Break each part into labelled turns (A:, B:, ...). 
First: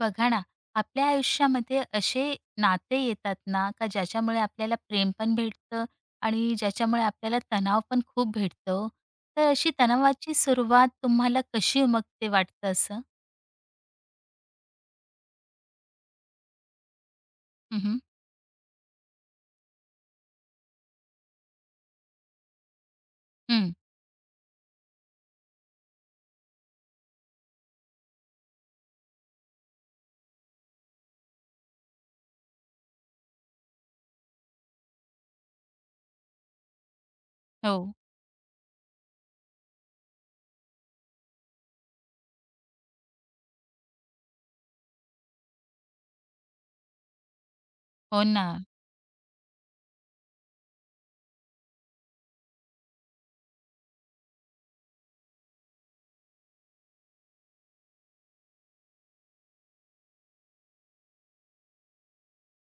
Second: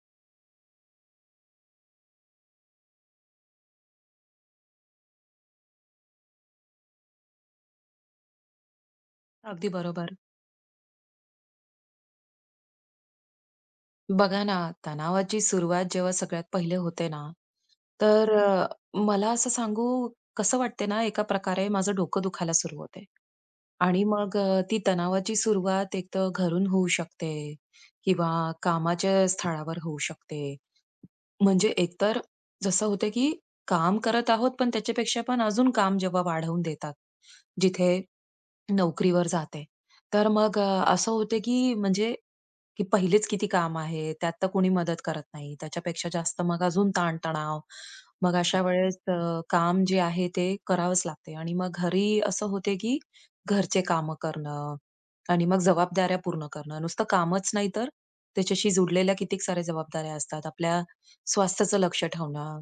A: बघा ना, आपल्या आयुष्यामध्ये असे नाते येतात ना, का ज्याच्यामुळे आपल्याला प्रेम पण भेटतं आणि ज्याच्यामुळे आपल्याला तणाव पण खूप भेटतो. तर अशी
B: अगदी बरोबर.
A: तणावाची सुरुवात तुम्हाला कशी उमगते, वाटतं असं?
B: बघा ना, तणावाची सुरुवात जेव्हा सगळ्यात पहिले होते ना,
A: उम्हम.
B: तर अ, मला असं सांगू कसं वाटते ना, एका प्रकारे माझं डोकं दुखायला सुरू होते
A: हं.
B: आणि ती तणावाची सुरुवात एक तर घरून होऊ शकते किंवा कामाच्या स्थळावर होऊ शकते. म्हणजे एकतर जसं होतं, की काम करत आहोत, पण त्याच्यापेक्षा पण अजून काम जेव्हा वाढवून देतात,
A: हो.
B: जिथे नोकरीवर जाते. असं होतं की म्हणजे की पहिलेच किती काम आहे, त्यात तर कोणी मदत करत नाही. त्याच्यापेक्षा जास्त मग अजून ताणतणाव.
A: हो
B: मग
A: ना.
B: अशा वेळेस अ, काम जे आहे ते करावंच लागते आणि मग घरी असं होते की घरचे कामं करणं आणि मग जबाबदाऱ्या पूर्ण करणं. नुसतं कामच नाही तर त्याच्याशी जुडलेल्या कितीक साऱ्या जबाबदाऱ्या असतात. आपल्या स्वास्थ्याचं लक्ष ठेवणं,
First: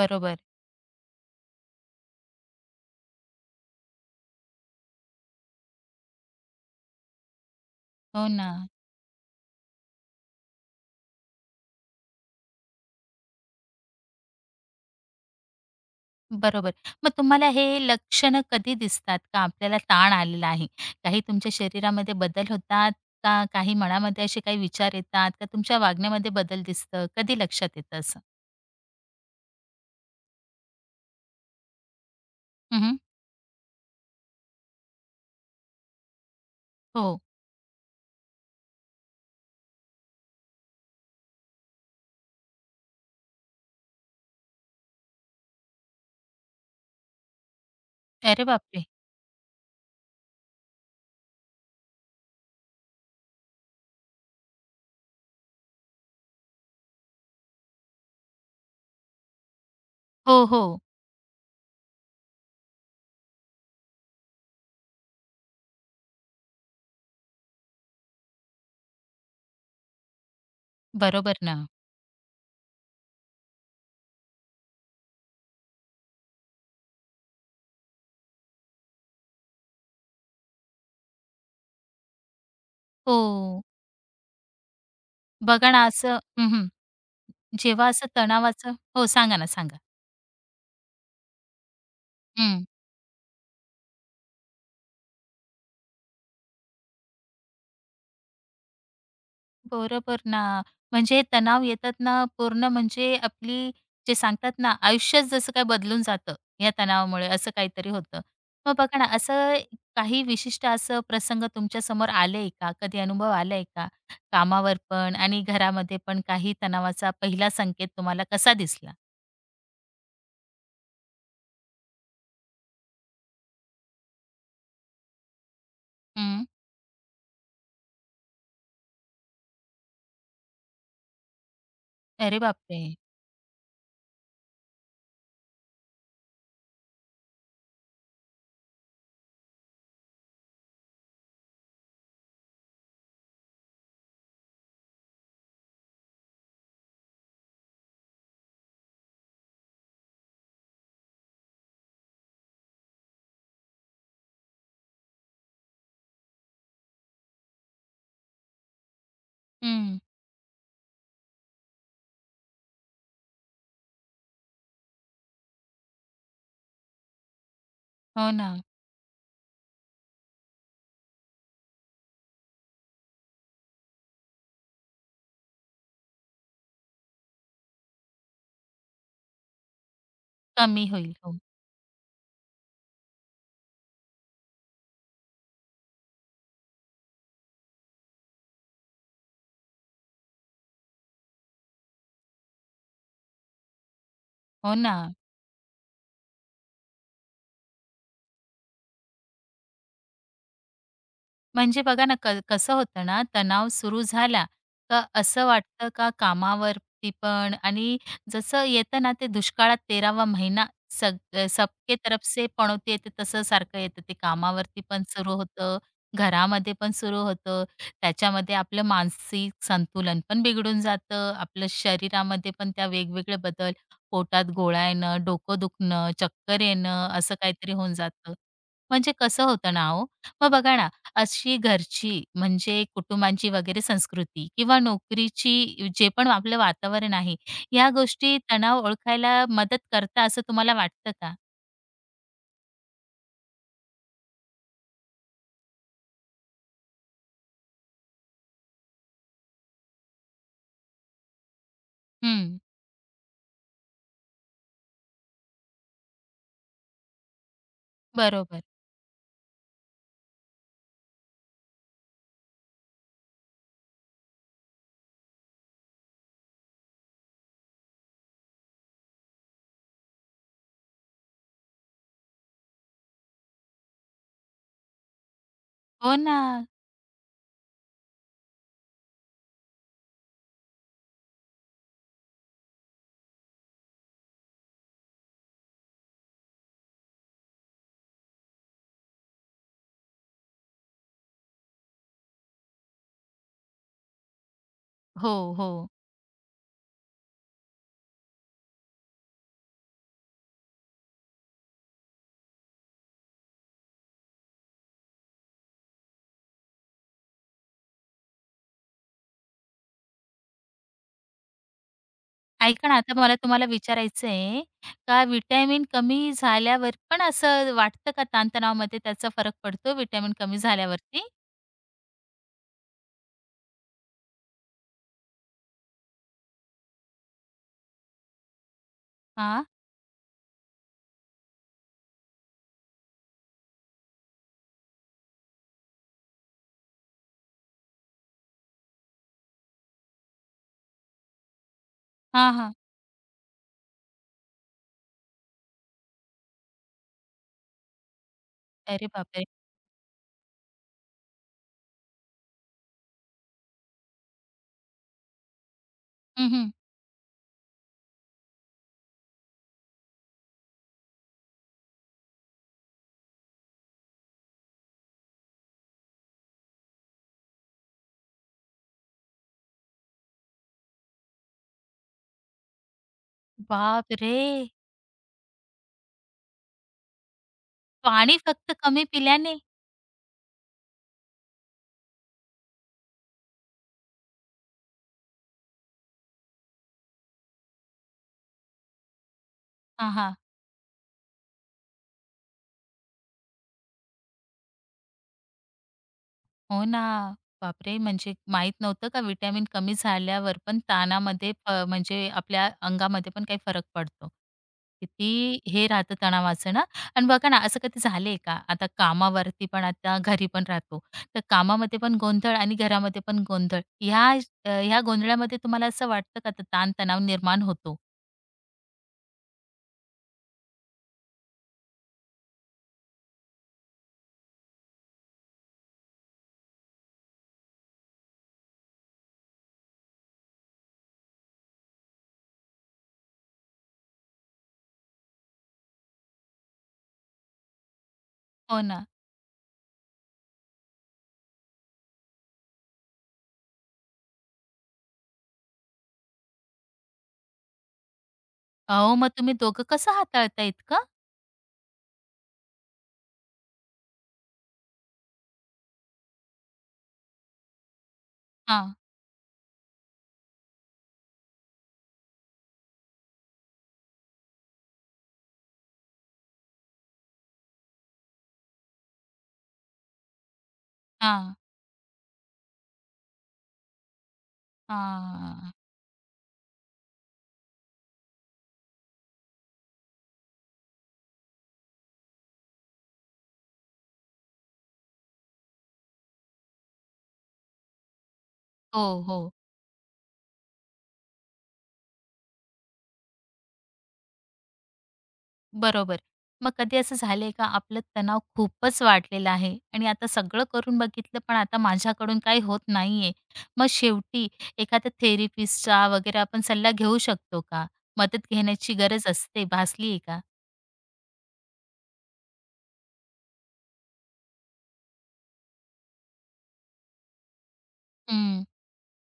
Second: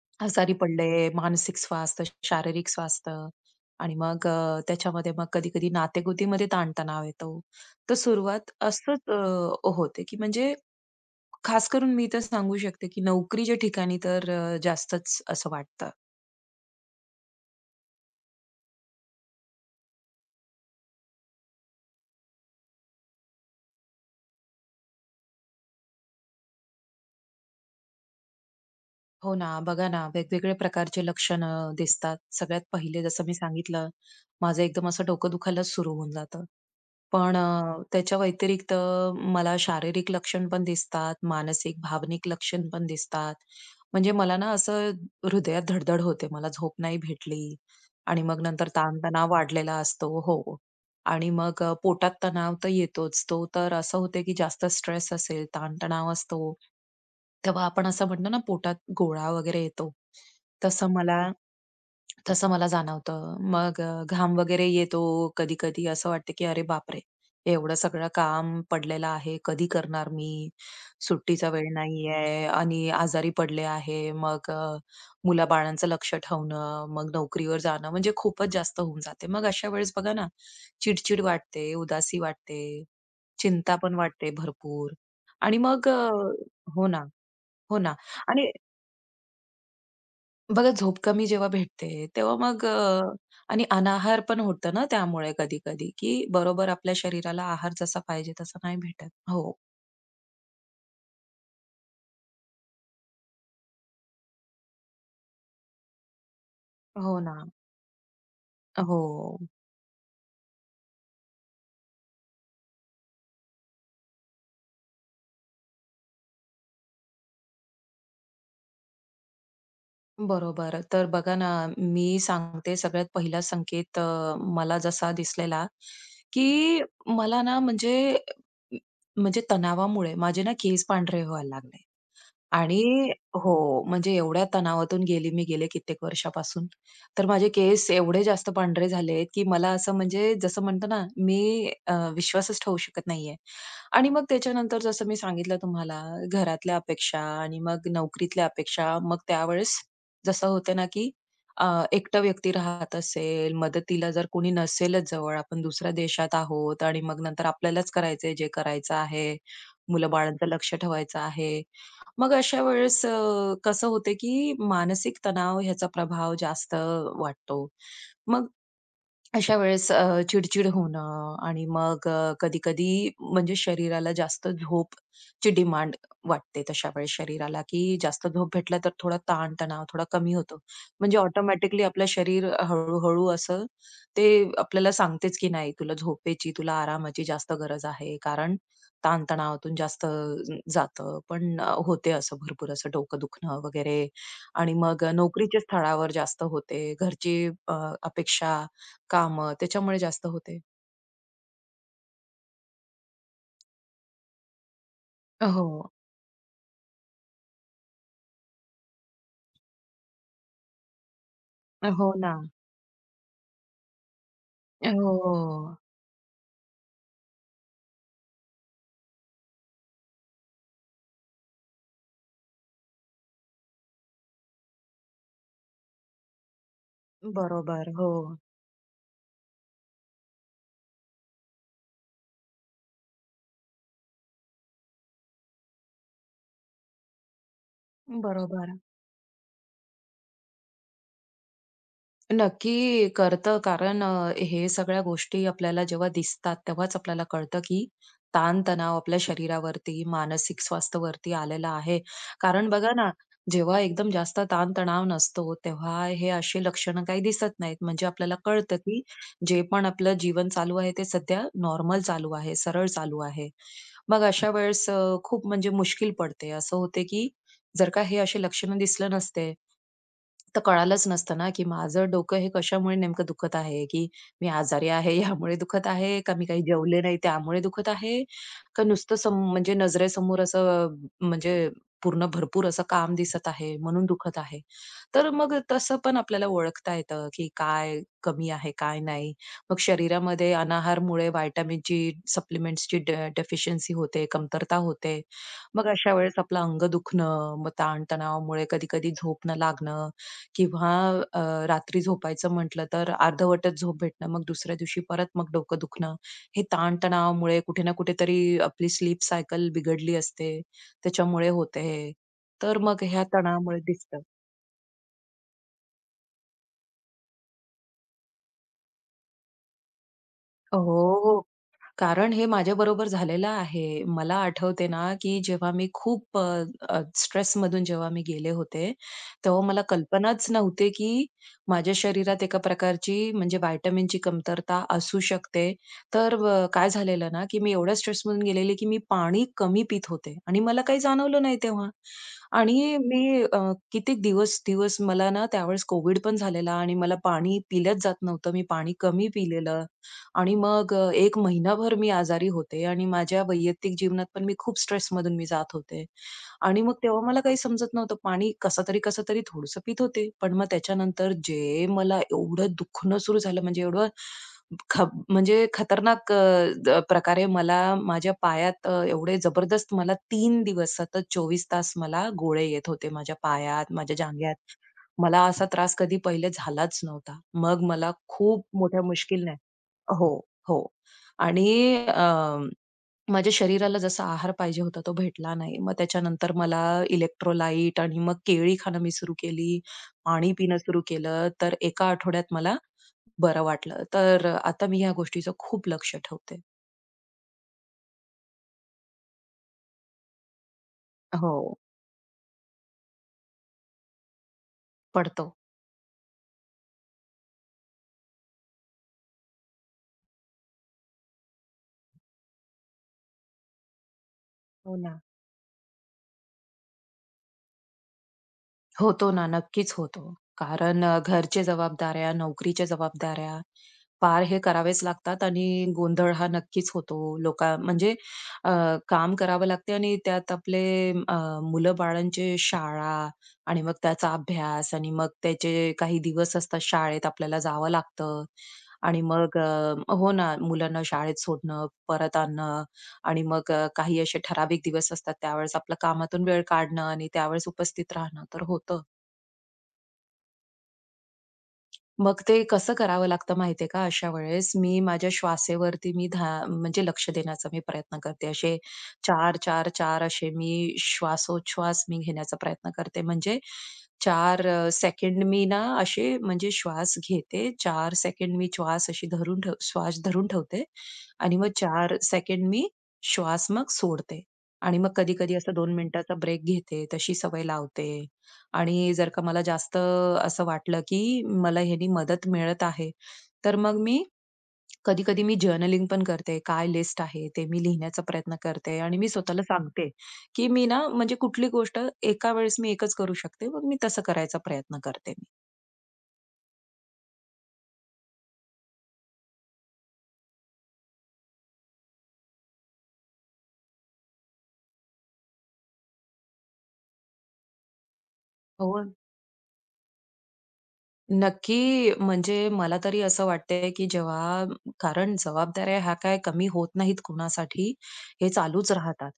A: बरोबर.
B: आजारी पडले, मानसिक स्वास्थ्य, शारीरिक स्वास्थ्य आणि त्याच्यामध्ये मग कधी-कधी नातेगोतीमध्ये ताणतणाव येतो. तर
A: हो ना.
B: सुरुवात असंच अ, होते, की म्हणजे खास करून मी तर सांगू शकते, की नोकरीच्या ठिकाणी तर, जास्तच असं वाटतं.
A: बरोबर. मग तुम्हाला हे लक्षणं कधी दिसतात का, आपल्याला ताण आलेला आहे? काही तुमच्या शरीरामध्ये बदल होतात का, काही मनामध्ये असे काही विचार येतात का, तुमच्या वागण्यामध्ये बदल दिसतं, कधी लक्षात येतं
B: हो ना, बघा ना, वेगवेगळ्या प्रकारचे लक्षणं दिसतात. सगळ्यात
A: असं?
B: पहिले जसं मी सांगितलं, माझं एकदम असं डोकं दुखायलाच सुरू होऊन जातं.
A: हो.
B: पण त्याच्या व्यतिरिक्त मला शारीरिक लक्षण पण दिसतात, मानसिक, भावनिक लक्षण पण दिसतात. म्हणजे मला ना असं हृदयात धडधड होते, मला झोप नाही भेटली आणि मग
A: अरे
B: नंतर
A: बापरे!
B: ताणतणाव वाढलेला असतो. हो. आणि मग पोटात तणाव तर येतोच. तो तर असं होते की जास्त स्ट्रेस असेल, ताणतणाव असतो, तेव्हा आपण असं म्हणतो ना पोटात गोळा वगैरे येतो.
A: हो, हो.
B: तसं मला तसं मला जाणवतं. मग घाम वगैरे येतो. कधी-कधी असं वाटतं की "अरे बापरे! एवढं सगळं काम पडलेलं आहे. कधी करणार मी?
A: बरोबर
B: सुट्टीचा
A: ना.
B: वेळ नाहीये आणि आजारी पडले आहे." मुलाबाळांचं लक्ष ठेवणं, मग नोकरीवर जाणं म्हणजे खूपच जास्त होऊन जाते. मग अशा वेळेस बघा ना, चिड वाटते, उदासी वाटते,
A: हो.
B: चिंता पण वाटते भरपूर. आणि
A: बघा ना, असं हं,
B: हो ना, हो
A: जेव्हा
B: ना.
A: असं
B: आणि
A: तणावाचं. हो, सांगा ना, सांगा.
B: बघा झोप कमी जेव्हा भेटते तेव्हा
A: हं.
B: मग अ, आणि अनाहार पण होतं ना त्यामुळे कधी-कधी, की बरोबर आपल्या शरीराला आहार जसा पाहिजे तसा नाही भेटत. हो,
A: बरोबर ना. म्हणजे हे तणाव येतात ना, पूर्ण म्हणजे आपली, जे सांगतात ना, आयुष्यच जसं काय बदलून जातं या
B: हो
A: तणावामुळे,
B: ना.
A: असं काहीतरी होतं. मग बघा
B: हो.
A: ना, असं काही विशिष्ट असं प्रसंग तुमच्यासमोर आले का? कधी अनुभव आलाय का? कामावर पण आणि घरामध्ये पण काही तणावाचा पहिला संकेत तुम्हाला कसा दिसला?
B: बरोबर. तर बघा ना, मी सांगते सगळ्यात पहिला संकेत, मला जसा दिसलेला,
A: हं.
B: की मला ना म्हणजे म्हणजे तणावामुळे माझे ना केस पांढरे व्हायला लागले.
A: अरे बापरे!
B: आणि हो, म्हणजे एवढ्या तणावातून गेली मी गेले कित्येक वर्षापासून. तर माझे केस एवढे जास्त पांढरे झालेत, की मला असं म्हणजे जसं म्हणतो ना, मी विश्वासच ठेवू शकत नाहीये. आणि मग त्याच्यानंतर जसं मी सांगितलं तुम्हाला, घरातल्या अपेक्षा आणि मग नोकरीतल्या अपेक्षा. मग त्यावेळेस जसं होतं ना, की अ, एकटं व्यक्ती राहत असेल, मदतीला जर कोणी नसेलच जवळ, आपण दुसऱ्या देशात आहोत आणि मग नंतर आपल्यालाच करायचंय जे करायचं आहे,
A: हं.
B: मुलं-बाळांचं लक्ष ठेवायचं आहे. मग अशा वेळेस, कसं होते, की मानसिक तणाव ह्याचा प्रभाव जास्त वाटतो.
A: हो
B: मग
A: ना.
B: अशा वेळेस अ, चिड होणं आणि मग कधी-कधी म्हणजे शरीराला जास्त झोप ची डिमांड वाटते तशा वेळेस शरीराला, की जास्त झोप भेटला तर थोडा ताण-तणाव थोडा कमी होतो.
A: कमी होईल.
B: म्हणजे
A: हो.
B: ऑटोमॅटिकली आपलं शरीर हळू-हळू असं ते आपल्याला सांगतेच की नाही तुला झोपेची, तुला आरामाची जास्त गरज आहे. कारण ताण जास्त जातं. पण होते असं भरपूर असं डोकं दुखणं वगैरे आणि
A: हो ना.
B: मग नोकरीच्या स्थळावर जास्त होते. घरची अ, अपेक्षा कामं त्याच्यामुळे जास्त होते.
A: म्हणजे बघा ना, कसं होतं ना, तणाव सुरू झाला का असं
B: हो.
A: वाटतं का, कामावरती पण आणि जसं येतं ना, ते दुष्काळात 13वा महिना, सबके
B: हो
A: तरफ
B: ना.
A: से पनौती येते तसं सारखं येतं. ते कामावरती पण सुरू होतं,
B: हो.
A: घरामध्ये पण सुरू होतं. त्याच्यामध्ये आपलं मानसिक संतुलन पण बिघडून जातं. आपलं शरीरामध्ये पण त्या वेगवेगळे बदल, पोटात गोळा येणं, डोकं दुखणं, चक्कर येणं असं काहीतरी
B: बरोबर.
A: होऊन
B: हो.
A: जातं. म्हणजे कसं होतं ना हो. मग बघा ना, अशी घरची म्हणजे कुटुंबांची वगैरे संस्कृती किंवा नोकरीची जे पण आपलं वातावरण आहे, या गोष्टी
B: बरोबर.
A: तणाव ओळखायला मदत करता, असं तुम्हाला वाटतं का?
B: नक्की करतं. कारण हे सगळ्या गोष्टी आपल्याला जेव्हा दिसतात, तेव्हाच आपल्याला कळतं, की ताण-तणाव आपल्या शरीरावरती, मानसिक स्वास्थ्यावरती आलेला आहे.
A: हं,
B: कारण बघा ना, जेव्हा एकदम जास्त ताण-तणाव नसतो, तेव्हा हे अशी लक्षणं काही दिसत नाहीत. म्हणजे आपल्याला
A: बरोबर.
B: कळतं, की जे पण आपलं जीवन चालू आहे, ते सध्या नॉर्मल चालू आहे, सरळ चालू आहे. मग अशा वेळेस, खूप म्हणजे मुश्किल पडते. असं होते, की जर का हे असे लक्षणं दिसले नसते, तर कळालंच नसतं ना, की माझं डोकं हे कशामुळे नेमकं दुखत आहे, की मी आजारी आहे यामुळे दुखत आहे,
A: हो
B: का
A: ना.
B: मी काही जेवले नाही त्यामुळे दुखत आहे, का नुसतं सम म्हणजे नजरेसमोर असं म्हणजे पूर्ण भरपूर असं काम दिसत आहे म्हणून दुखत आहे. तर मग तसं पण आपल्याला ओळखता येतं, की काय कमी आहे, काय नाही. मग शरीरामध्ये अनाहारमुळे व्हिटॅमिनची, सप्लिमेंट्सची डेफिशियन्सी होते, कमतरता होते.
A: हो,
B: मग
A: हो.
B: अशा वेळेस आपलं अंग दुखणं, मग ताणतणावामुळे कधी-कधी झोप न लागणं किंवा अ, रात्री झोपायचं म्हटलं तर अर्धवटच झोप भेटणं, मग दुसऱ्या दिवशी परत मग डोकं दुखणं. हे ताणतणावामुळे कुठे ना कुठेतरी आपली स्लीप सायकल बिघडली असते, त्याच्यामुळे होते हे. तर
A: ऐका ना,
B: मग
A: आता
B: ह्या
A: मला तुम्हाला
B: तणावामुळे दिसतं.
A: विचारायचं आहे का, व्हिटॅमिन कमी झाल्यावर पण असं वाटतं का, ताणतणावामध्ये त्याचा फरक पडतो व्हिटॅमिन कमी
B: हो,
A: झाल्यावरती?
B: हो. कारण हे माझ्याबरोबर झालेलं आहे. मला आठवते ना, की जेव्हा मी खूप स्ट्रेसमधून जेव्हा मी गेले होते, तेव्हा
A: हां,
B: मला कल्पनाच नव्हते, की माझ्या शरीरात एका प्रकारची म्हणजे व्हिटॅमिनची कमतरता असू शकते. तर काय झालेलं ना, की मी एवढ्या स्ट्रेसमधून गेलेले, की मी पाणी कमी पीत होते आणि मला काही जाणवलं नाही तेव्हा.
A: हां, हां.
B: आणि मी कित्येक दिवस दिवस मला ना त्यावेळेस कोव्हिड पण झालेला आणि मला पाणी पिलंच जात नव्हतं. मी पाणी
A: अरे
B: कमी
A: बापरे!
B: पिलेलं. आणि मग 1 महिनाभर मी आजारी होते आणि माझ्या वैयक्तिक जीवनात पण मी खूप स्ट्रेसमधून जात होते.
A: हं, हं.
B: आणि मग तेव्हा मला काही समजत नव्हतं. पाणी कसंतरी, कसंतरी थोडंसं पीत होते. पण मग त्याच्यानंतर जे मला एवढं दुखणं सुरू झालं म्हणजे एवढं ख म्हणजे खतरनाक अ, द प्रकारे मला माझ्या पायात एवढे जबरदस्त मला 3 दिवस सतत 24 तास मला गोळे येत होते माझ्या पायात, माझ्या
A: बापरे!
B: जांघ्यात. मला असा त्रास कधी पहिले झालाच नव्हता. मग मला
A: पाणी
B: खूप
A: फक्त
B: मोठ्या
A: कमी
B: मुश्किलने
A: पिल्याने?
B: हो, हो. आणि अ, माझ्या शरीराला जसा आहार पाहिजे होता तो भेटला नाही. मग त्याच्यानंतर मला इलेक्ट्रोलाइट आणि मग केळी खाणं मी सुरू केली.
A: हां, हां.
B: पाणी पिणं सुरू केलं. तर एका आठवड्यात मला बरं वाटलं. तर आता मी ह्या गोष्टीचं खूप लक्ष ठेवते.
A: हो ना. बापरे! म्हणजे माहीत नव्हतं, का व्हिटॅमिन कमी झाल्यावर पण ताणामध्ये
B: हो,
A: म्हणजे आपल्या अंगामध्ये पण काही फरक पडतो.
B: पडतो.
A: किती हे राहतं तणावाचं ना. आणि बघा ना, असं कधी झालंय का? आता कामावरती पण आता घरी पण राहतो. तर कामामध्ये पण गोंधळ आणि घरामध्ये पण गोंधळ, ह्या
B: हो
A: ह्या
B: ना.
A: गोंधळामध्ये तुम्हाला असं वाटतं का, तर ताण निर्माण होतो?
B: होतो ना, नक्कीच होतो. कारण घरचे जबाबदाऱ्या, नोकरीच्या जबाबदाऱ्या, पार हे करावेच लागतात आणि गोंधळ हा नक्कीच होतो. लोका म्हणजे अ, काम करावं लागते आणि त्यात आपले अ, मुलं-बाळांचे शाळा आणि मग त्याचा अभ्यास आणि मग त्याचे काही दिवस असतात शाळेत आपल्याला जावं लागतं
A: हो ना.
B: आणि मग हो ना, मुलांना शाळेत सोडणं, परत आणणं आणि मग काही असे ठराविक दिवस असतात त्यावेळेस आपलं कामातून वेळ काढणं आणि त्यावेळेस उपस्थित राहणं तर होतं.
A: अहो, मग तुम्ही दोघं कसं हाताळता इतकं?
B: मग ते कसं करावं लागतं माहितीये का अशा वेळेस? मी माझ्या श्वासेवरती मी धा म्हणजे लक्ष देण्याचा मी प्रयत्न करते. असे
A: हां,
B: 4-4-4 असे मी श्वासोच्छ्वास मी घेण्याचा प्रयत्न करते. म्हणजे 4 सेकंड मी ना असे म्हणजे श्वास घेते. 4 सेकंड मी श्वास धरून ठेवते
A: हां,
B: आणि मग 4 सेकंड मी श्वास मग सोडते आणि मग कधी-कधी
A: हां.
B: असं 2 मिनिटाचा ब्रेक घेते. तशी सवय लावते. आणि जर का मला जास्त असं वाटलं, की मला ह्यानी मदत मिळत आहे, तर मग मी कधी-कधी मी जर्नलिंग पण करते. काय लिस्ट आहे, ते मी लिहिण्याचा प्रयत्न करते आणि
A: हो,
B: मी
A: हो.
B: स्वतःला सांगते, की मी ना म्हणजे कुठली गोष्ट एका वेळेस मी एकच करू शकते. मग मी तसं करायचा प्रयत्न करते मी.
A: बरोबर. मग कधी असं झालंय का, आपलं तणाव खूपच वाढलेला आहे आणि आता सगळं करून बघितलं पण आता माझ्याकडून काही होत नाहीये? मग शेवटी एखाद्या थेरपिस्टचा वगैरे आपण सल्ला घेऊ शकतो का? मदत घेण्याची
B: हो.
A: गरज असते, भासलीये का?
B: नक्की, म्हणजे मला तरी असं वाटतंय, की जेव्हा कारण जबाबदाऱ्या ह्या काय कमी होत नाहीत कुणासाठी, हे
A: हं.
B: चालूच राहतात.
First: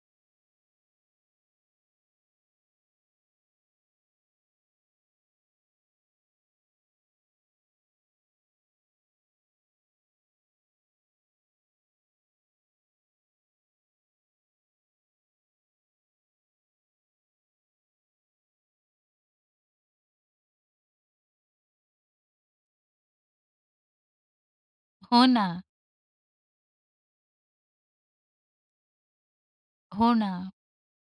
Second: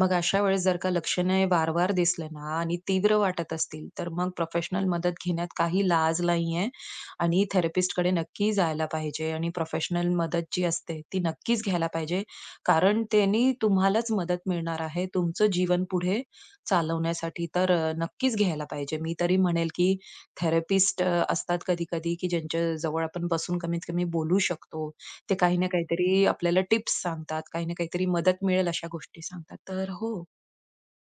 B: मग अशा वेळेस जर का लक्षणे वारंवार दिसले ना आणि तीव्र वाटत असतील, तर मग प्रोफेशनल मदत घेण्यात काही लाज नाहीये आणि थेरपिस्टकडे नक्की जायला पाहिजे आणि प्रोफेशनल मदत जी असते, ती नक्कीच घ्यायला पाहिजे. कारण त्यानी तुम्हालाच मदत मिळणार आहे, तुमचं जीवन पुढे चालवण्यासाठी. नक्कीच घ्यायला पाहिजे. मी तरी म्हणेल, की थेरपिस्ट असतात कधी-कधी, की ज्यांच्याजवळ आपण बसून कमीत कमी बोलू शकतो.
A: हो
B: ते
A: ना.
B: काही ना काहीतरी आपल्याला टिप्स सांगतात, काही ना काहीतरी मदत मिळेल अशा गोष्टी सांगतात. तर
A: हो
B: हो.
A: ना.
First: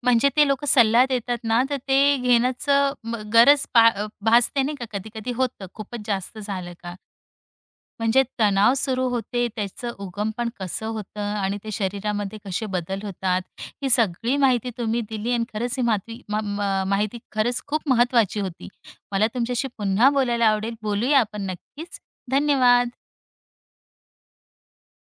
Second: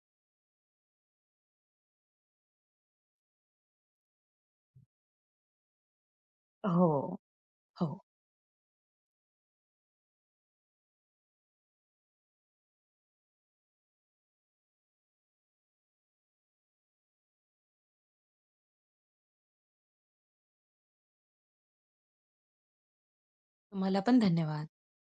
A: म्हणजे ते लोकं सल्ला देतात ना, तर ते घेण्याचं गरज भासते नाही का, कधी-कधी होतं खूपच जास्त झालं
B: हो,
A: का.
B: हो.
A: म्हणजे तणाव सुरू होते, त्याचं उगम पण कसं होतं आणि ते शरीरामध्ये कसे बदल होतात, ही सगळी माहिती तुम्ही दिली आणि खरंच ही मातवी मा मा माहिती खरंच खूप महत्वाची होती. मला तुमच्याशी पुन्हा बोलायला आवडेल. बोलूया आपण नक्कीच. धन्यवाद.
B: तुम्हाला पण धन्यवाद.